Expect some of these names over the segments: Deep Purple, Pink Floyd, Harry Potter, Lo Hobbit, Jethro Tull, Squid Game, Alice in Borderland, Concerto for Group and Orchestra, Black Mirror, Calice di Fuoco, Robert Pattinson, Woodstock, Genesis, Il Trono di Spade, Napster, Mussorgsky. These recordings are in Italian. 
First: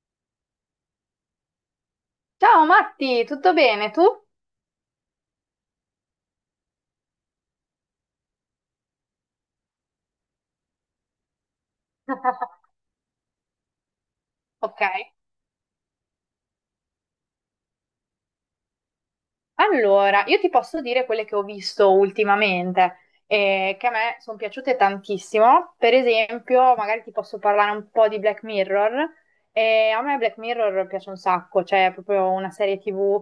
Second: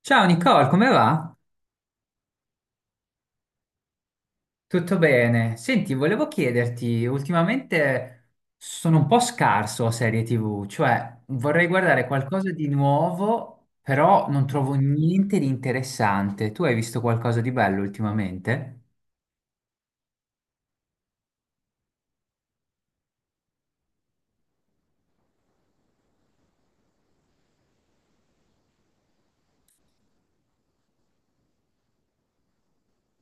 Ciao Nicole, come va? Ciao Matti, tutto bene? Tu? Tutto bene? Senti, volevo chiederti, ultimamente sono un po' scarso a serie TV, cioè vorrei guardare qualcosa di nuovo, però non trovo Ok, niente di interessante. Tu hai visto qualcosa di bello ultimamente? allora io ti posso dire quelle che ho visto ultimamente che a me sono piaciute tantissimo. Per esempio, magari ti posso parlare un po' di Black Mirror. A me Black Mirror piace un sacco, cioè è proprio una serie TV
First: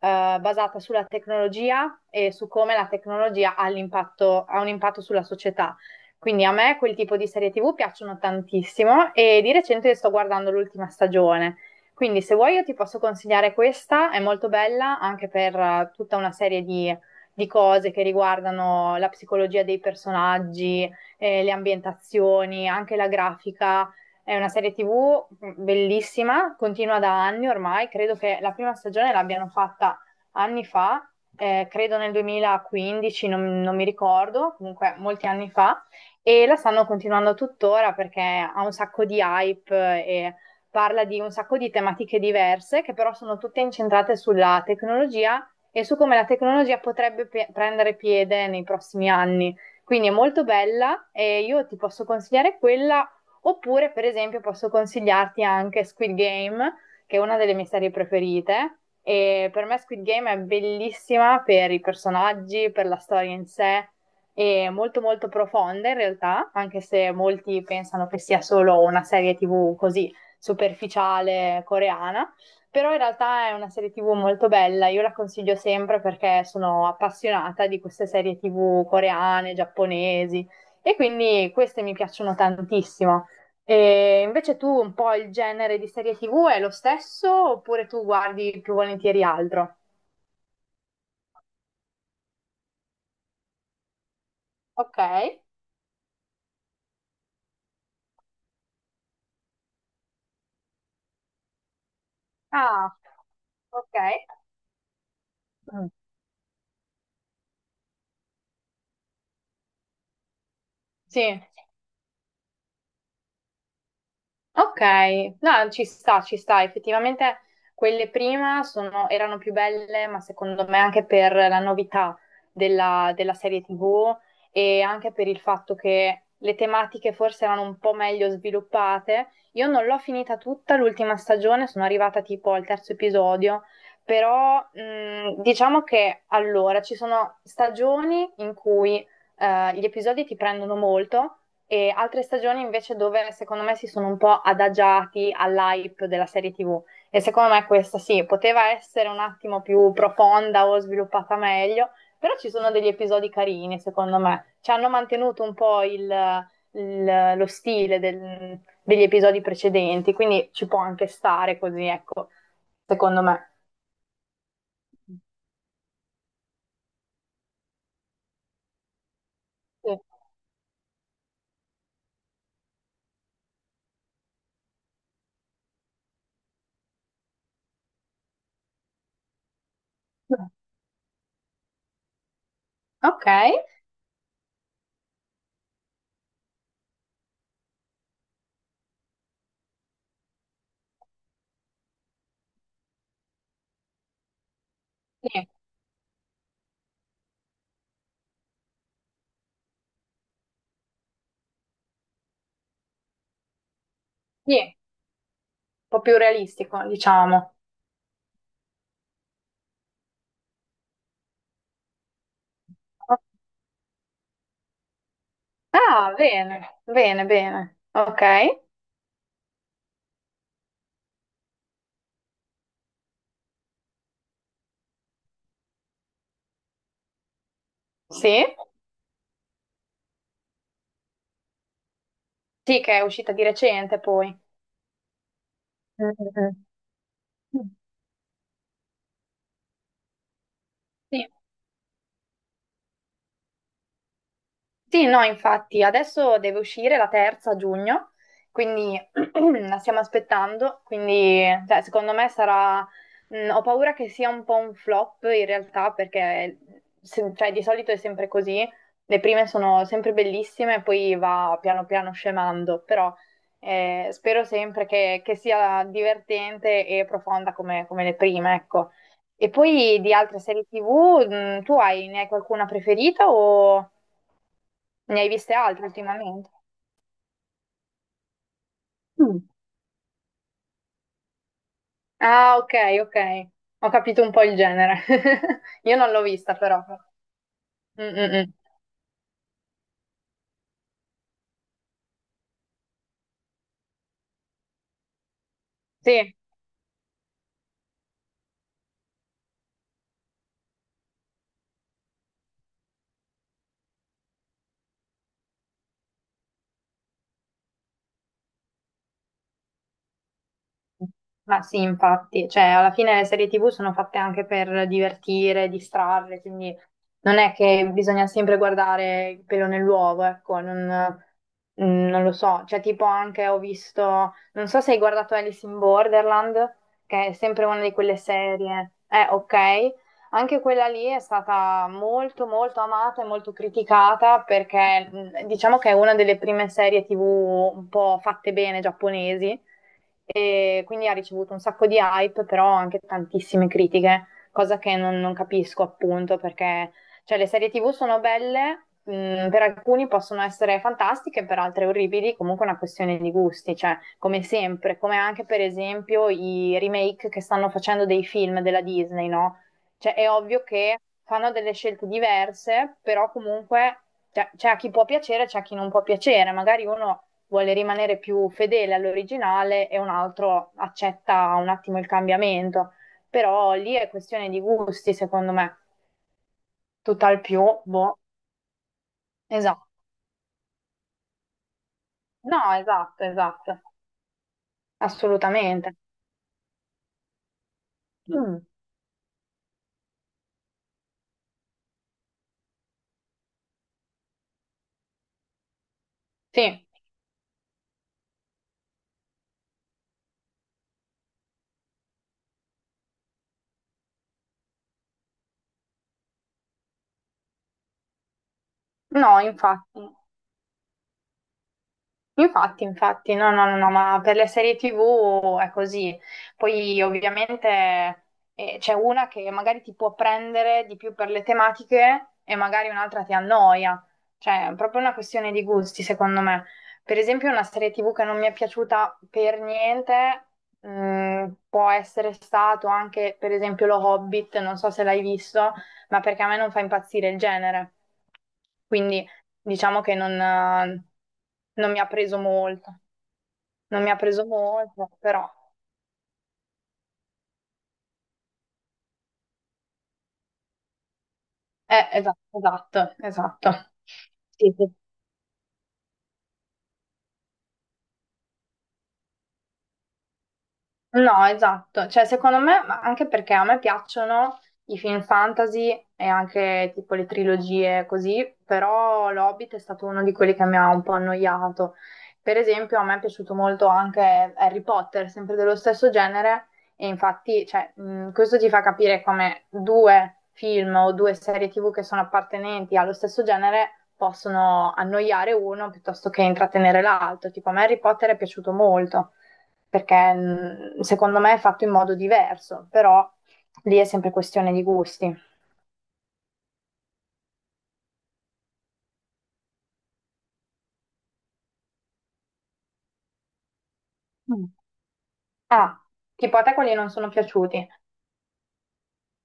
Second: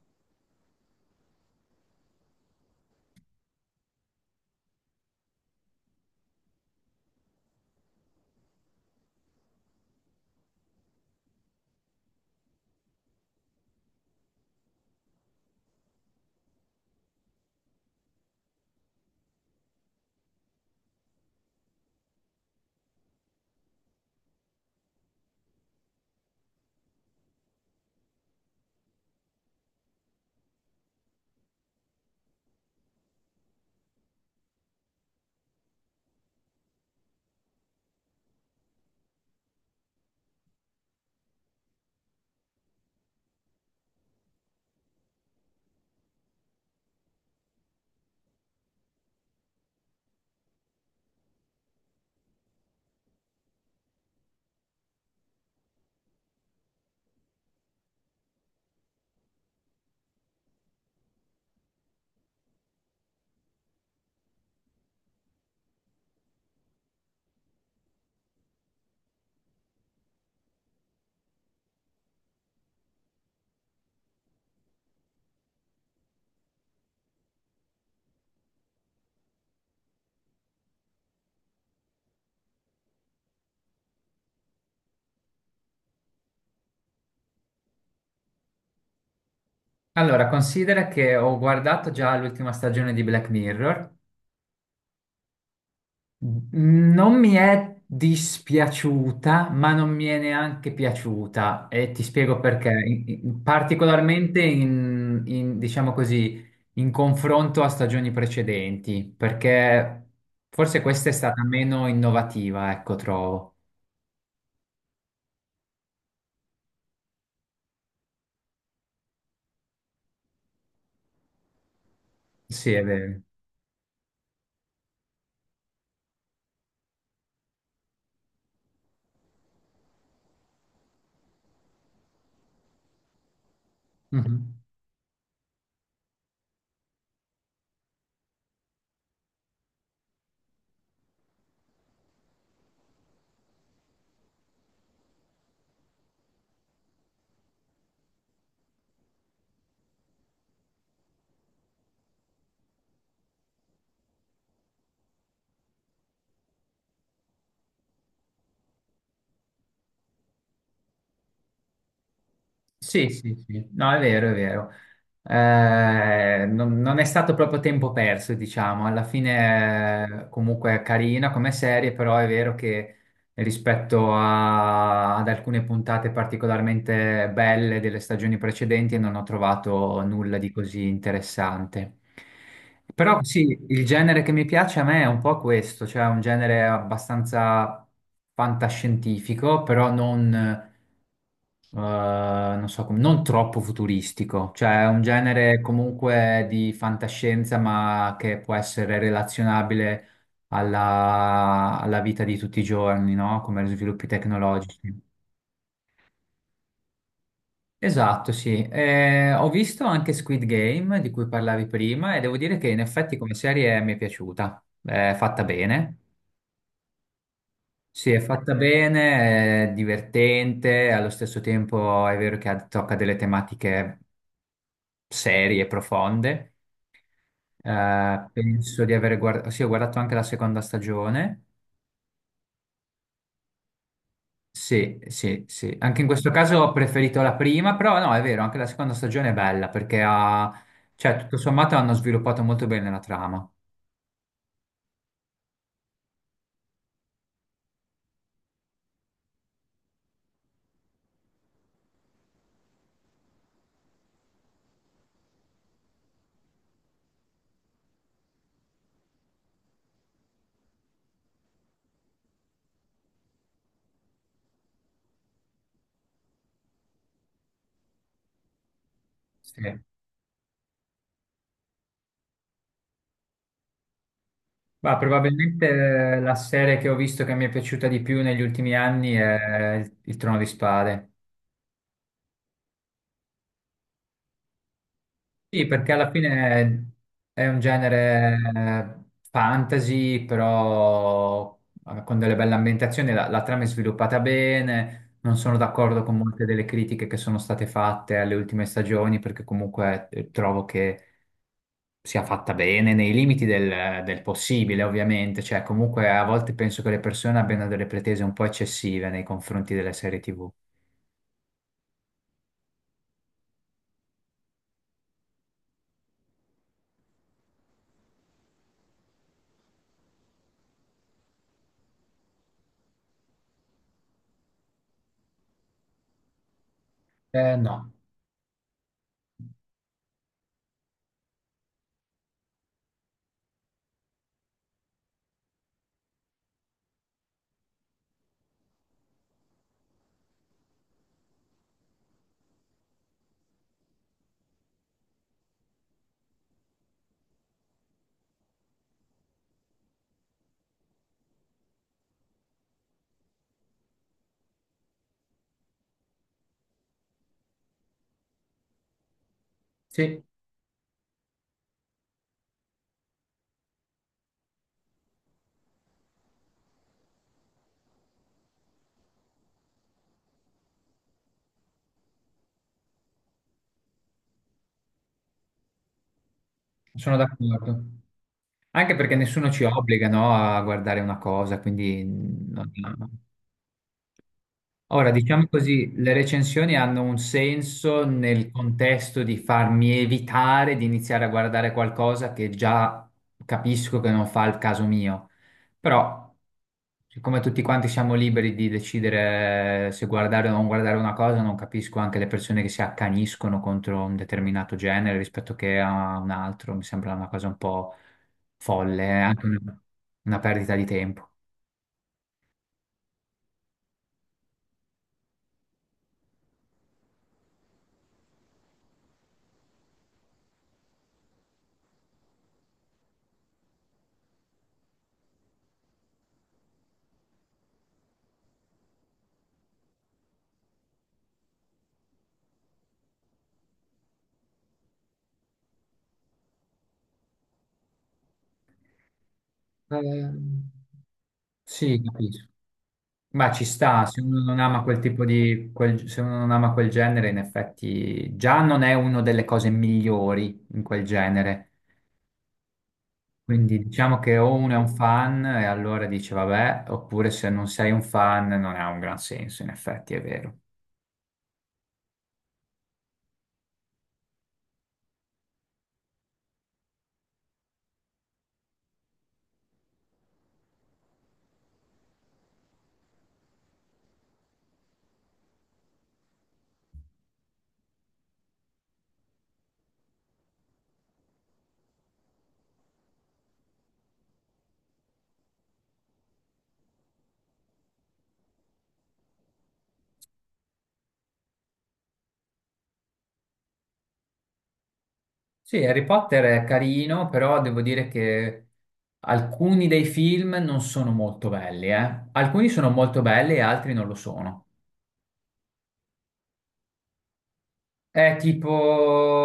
basata sulla tecnologia e su come la tecnologia ha un impatto sulla società. Quindi a me quel tipo di serie TV piacciono tantissimo e di recente sto guardando l'ultima stagione. Quindi se vuoi io ti posso consigliare questa, è molto bella anche per tutta una serie di cose che riguardano la psicologia dei personaggi, le ambientazioni, anche la grafica. È una serie TV bellissima, continua da anni ormai, credo che la prima stagione l'abbiano fatta anni fa, credo nel 2015, non mi ricordo, comunque molti anni fa, e la stanno continuando tuttora perché ha un sacco di hype e parla di un sacco di tematiche diverse che però sono tutte incentrate sulla tecnologia e su come la tecnologia potrebbe prendere piede nei prossimi anni. Quindi è molto bella e io ti posso consigliare quella, oppure per esempio posso consigliarti anche Squid Game, che è una delle mie serie preferite. E per me Squid Game è bellissima per i personaggi, per la storia in sé, è molto molto profonda in realtà, anche se molti pensano che sia solo una serie TV così superficiale coreana, però in realtà è una serie TV molto bella, io la consiglio sempre perché sono appassionata di queste serie TV coreane, giapponesi e quindi queste mi piacciono tantissimo. E invece tu un po' il genere di serie TV è lo stesso oppure tu guardi più volentieri altro? Allora, considera che ho guardato già l'ultima stagione di Black Mirror. Ok. Non mi è dispiaciuta, ma non mi è neanche piaciuta e ti spiego perché. Ah, ok. Particolarmente Mm. diciamo così, in confronto a stagioni precedenti, perché forse questa è Sì. stata meno innovativa, ecco, trovo. Ok, no, ci sta, ci sta. Effettivamente quelle prima erano più belle, ma secondo me anche per la novità Sì, è della, vero. della serie TV e anche per il fatto che le tematiche forse erano un po' meglio sviluppate. Io non l'ho finita tutta l'ultima stagione, sono arrivata tipo al terzo episodio, Mhm. però diciamo che allora ci sono stagioni in cui gli episodi ti prendono molto e altre stagioni invece dove secondo me si sono un po' adagiati all'hype della serie TV e secondo me questa sì, poteva essere un attimo più profonda o sviluppata meglio, però ci sono degli episodi carini secondo me, ci hanno mantenuto un po' lo stile degli episodi precedenti, quindi ci può anche stare così, ecco, Sì, secondo sì, me. sì, no, è vero, è vero. Non è stato proprio tempo perso, diciamo. Alla Sì. fine, comunque, è carina come serie, però è vero che rispetto a- ad alcune puntate particolarmente belle delle stagioni precedenti non ho trovato nulla di così interessante. Però Ok, sì, il genere che mi piace a me è un po' questo, cioè un genere abbastanza fantascientifico, però non non so come- non troppo futuristico, cioè è un sì, genere comunque di fantascienza, ma che può essere relazionabile alla vita di tutti i giorni, no? Come gli sviluppi sì, un tecnologici. po' più realistico, diciamo. Esatto, sì. Ho visto anche Squid Game, di cui parlavi prima, e devo dire che in effetti come serie mi è piaciuta. È fatta bene. Ah, bene, bene, bene. Sì, è Ok, fatta bene, è divertente, allo stesso tempo è vero che ha- tocca delle tematiche serie, profonde. Sì. Penso di aver guardato, sì, ho guardato anche la seconda stagione. Sì, che è uscita di recente poi. Sì, sì, sì. Anche in Mm, questo caso mm, ho preferito la mm. prima, però no, è vero, anche la seconda stagione è bella perché ha, cioè, Sì. tutto sommato hanno sviluppato molto bene la trama. Sì, no, infatti, adesso deve uscire la terza a giugno, quindi la stiamo aspettando, quindi cioè, secondo me sarà. Ho paura che sia un po' un flop in realtà, perché cioè, di solito è sempre così, le prime sono sempre bellissime e poi va piano piano scemando, però spero sempre che sia divertente e profonda come le prime, ecco. E Sì. poi di altre serie TV, ne hai qualcuna preferita o... Ma Ne hai viste altre probabilmente la ultimamente? serie che ho visto che mi è piaciuta di più negli ultimi anni Mm. è Il Trono di Spade. Ah, ok, ok. Ho capito un po' il genere. Sì, perché Io alla non l'ho vista, però. fine è un Mm, mm, genere mm. Fantasy, però con delle belle ambientazioni, la trama è sviluppata bene, non sono d'accordo con Sì. molte delle critiche che sono state fatte alle ultime stagioni, perché comunque trovo che sia fatta bene nei limiti del possibile, ovviamente, cioè comunque a volte penso che le persone abbiano delle pretese un po' eccessive nei confronti delle serie TV. Ma sì, infatti, cioè alla fine le serie TV sono fatte anche per divertire, distrarre, quindi non è che bisogna sempre guardare il pelo nell'uovo, ecco, non lo so, cioè tipo anche ho visto, non so se hai guardato Alice in Borderland, che è sempre una No, di quelle serie, ok, anche quella lì è stata molto molto amata e molto criticata perché diciamo che è una delle prime serie TV un po' fatte bene giapponesi e quindi ha ricevuto un sacco di hype, però anche tantissime critiche, cosa che non capisco appunto perché cioè, le serie TV sono belle, per alcuni possono essere fantastiche, per altre orribili, comunque è una questione di gusti, cioè come sempre, come anche per esempio i remake che stanno facendo dei film della Disney, no? Cioè sì, è ovvio che fanno delle scelte diverse, però comunque cioè, c'è a chi può piacere, c'è a chi non può piacere, magari uno vuole rimanere più fedele all'originale e un altro accetta un attimo il cambiamento. Però lì è questione di gusti, secondo me. sono Tutt'al più, d'accordo. boh, Anche perché nessuno ci esatto. obbliga, no, a guardare una cosa, quindi non- No, no, esatto, esatto, ora, diciamo così, assolutamente. le recensioni hanno un senso nel Mm, contesto di farmi evitare di iniziare a guardare qualcosa che già capisco che non fa il caso mio. Però, sì, siccome tutti quanti siamo liberi di decidere se guardare o non guardare una cosa, non capisco anche le persone che si accaniscono contro un determinato genere rispetto che a un altro. Mi sembra una cosa un po' folle, è no, anche infatti. una perdita di tempo. Infatti, infatti, no, no, no, no, ma per le serie TV è così. Poi ovviamente c'è una che magari ti può prendere di più per le tematiche e magari un'altra ti annoia. Cioè, è proprio una questione di gusti, secondo me. Per esempio, una serie TV che non mi è piaciuta per niente, può essere stato anche, per esempio, Lo Hobbit, non so se l'hai visto, ma perché a me non fa impazzire il genere. Quindi diciamo che non, Ehm, eh, non mi Sì, ha preso capisco. molto, Ma ci non sta, mi ha se uno preso non ama quel molto, tipo però... di, quel- se uno non ama quel genere, in effetti già non è una delle cose migliori in quel genere. Esatto, esatto, esatto. Quindi diciamo che o Sì, uno è un sì, fan e allora dice vabbè, oppure se non sei un fan non ha un gran senso, in effetti è vero. no, esatto, cioè secondo me, ma anche perché a me piacciono i film fantasy e anche tipo le trilogie così, però L'Hobbit è stato uno di quelli che mi ha un po' annoiato. Per esempio, a me è piaciuto molto anche Harry Potter, sempre dello stesso genere, e infatti, cioè, questo ti fa capire come due film o due serie TV che sono appartenenti allo stesso genere possono annoiare uno piuttosto che intrattenere l'altro. Tipo, a me Harry Potter è piaciuto molto perché secondo me è fatto in modo diverso, però lì è sempre questione di gusti. Sì, Harry Potter è carino, però devo dire che alcuni dei film non sono molto belli, eh. Alcuni sono molto belli e altri non lo sono. Mm. Ah, tipo a te quelli non sono piaciuti, È tipo,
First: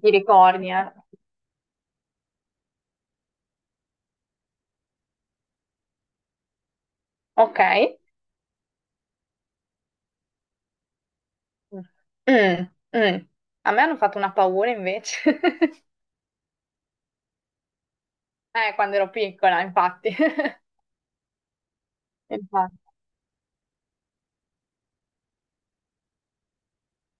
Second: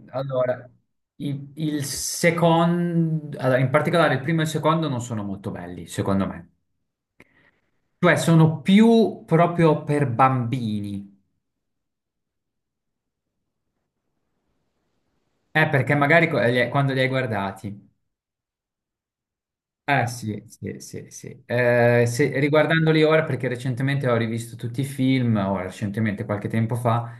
ti allora, ricordi, eh? Il secondo, allora, in particolare il primo e il secondo non sono molto belli, secondo me. Ok. Cioè, sono più proprio per bambini. Mm, mm. A me hanno fatto una paura invece. Perché magari co- li- quando li hai guardati. Quando ero piccola, Ah, infatti. sì, sì, sì, sì. Se- Infatti. riguardandoli ora, perché recentemente ho rivisto tutti i film, o recentemente qualche tempo fa,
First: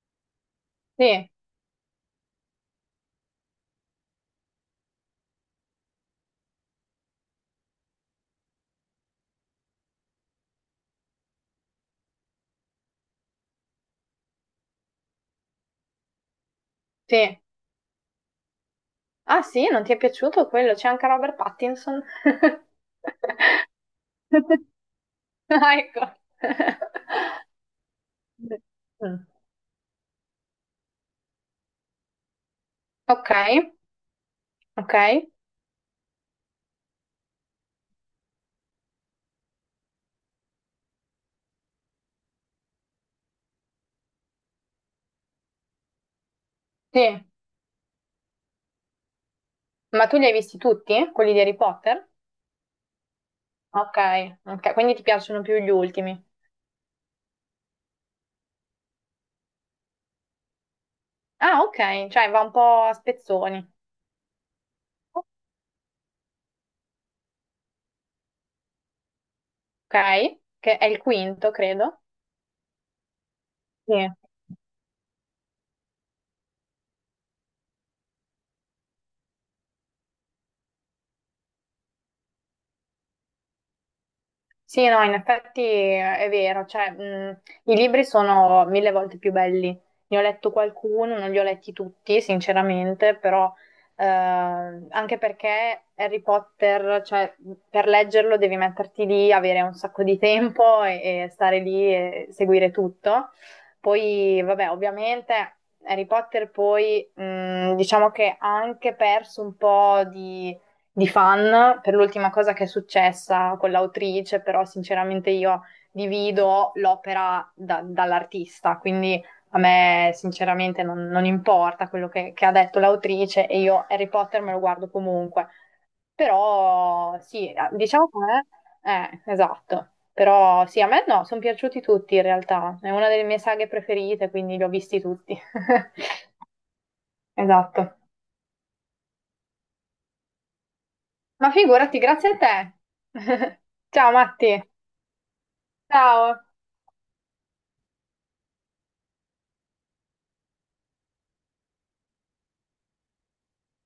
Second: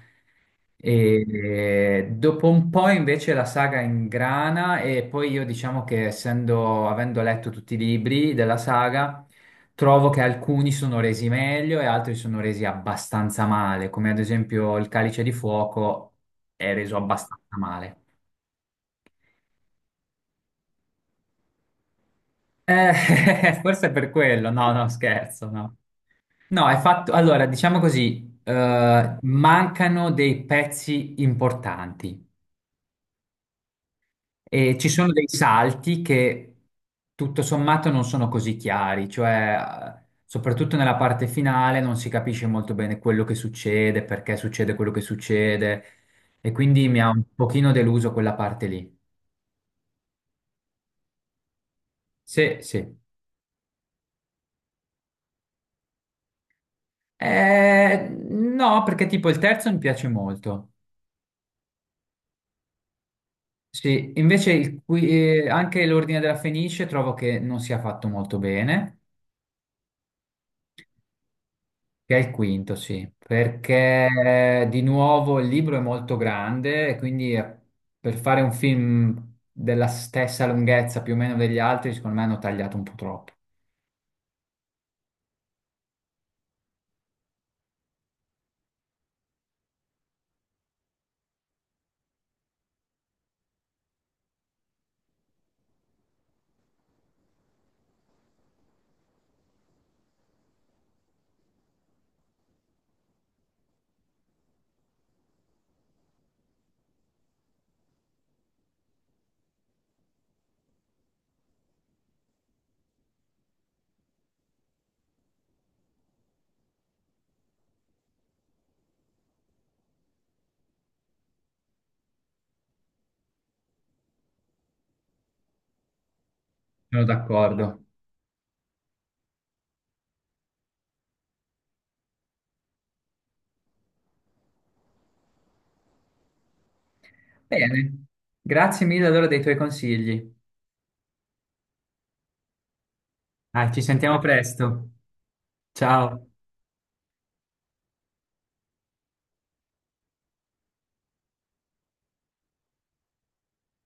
Sì, e dopo un po' invece la saga ingrana e poi io diciamo che essendo, avendo letto tutti i libri della saga, trovo che alcuni sono resi meglio e altri sono resi abbastanza male, come ad esempio il Calice di Fuoco è reso sì. abbastanza male. Ah sì, non ti è piaciuto quello? C'è anche Robert Pattinson. Forse è per quello, no, no, scherzo, no. Ah, ecco. No, è fatto. Allora, diciamo così, Mm. mancano dei pezzi importanti Ok, e ci ok. sono dei salti che tutto sommato non sono così chiari, cioè soprattutto nella parte finale non si capisce molto bene quello che succede, perché succede quello che succede e quindi mi ha un Sì. pochino deluso quella parte lì. Ma tu li hai visti tutti, quelli di Harry Potter? Sì, sì. Ok, ok, quindi ti piacciono più gli ultimi. No, perché tipo il terzo mi piace molto. Ah, ok, cioè va un po' a spezzoni. Sì, invece il qui- anche l'Ordine della Fenice trovo che non sia fatto molto bene, Ok, che è il quinto, credo. che è il quinto, sì, Sì. perché di nuovo il libro è molto grande e quindi per fare un film della stessa lunghezza più o meno degli altri, secondo me hanno tagliato un po' troppo. Sì, no, in effetti è vero, cioè, i libri sono mille volte più belli. Ne ho letto qualcuno, non li ho letti tutti, sinceramente, però anche perché Harry Potter, cioè, per leggerlo devi metterti lì, avere un sacco di tempo e stare lì e seguire tutto. Poi, vabbè, ovviamente Harry Potter poi, diciamo che ha anche perso un po' di fan per l'ultima cosa che è successa con l'autrice, però sinceramente io divido l'opera dall'artista, quindi a me sinceramente non importa quello che ha detto l'autrice e io Harry Potter me lo guardo comunque. Sono Però sì, d'accordo. diciamo che esatto. Però sì, a me no, sono piaciuti tutti in realtà. È una delle mie saghe preferite, quindi li ho visti tutti. Esatto. Bene, grazie mille allora dei tuoi consigli. Ma figurati, grazie a te. Dai, ci Ciao sentiamo Matti. presto. Ciao. Ciao.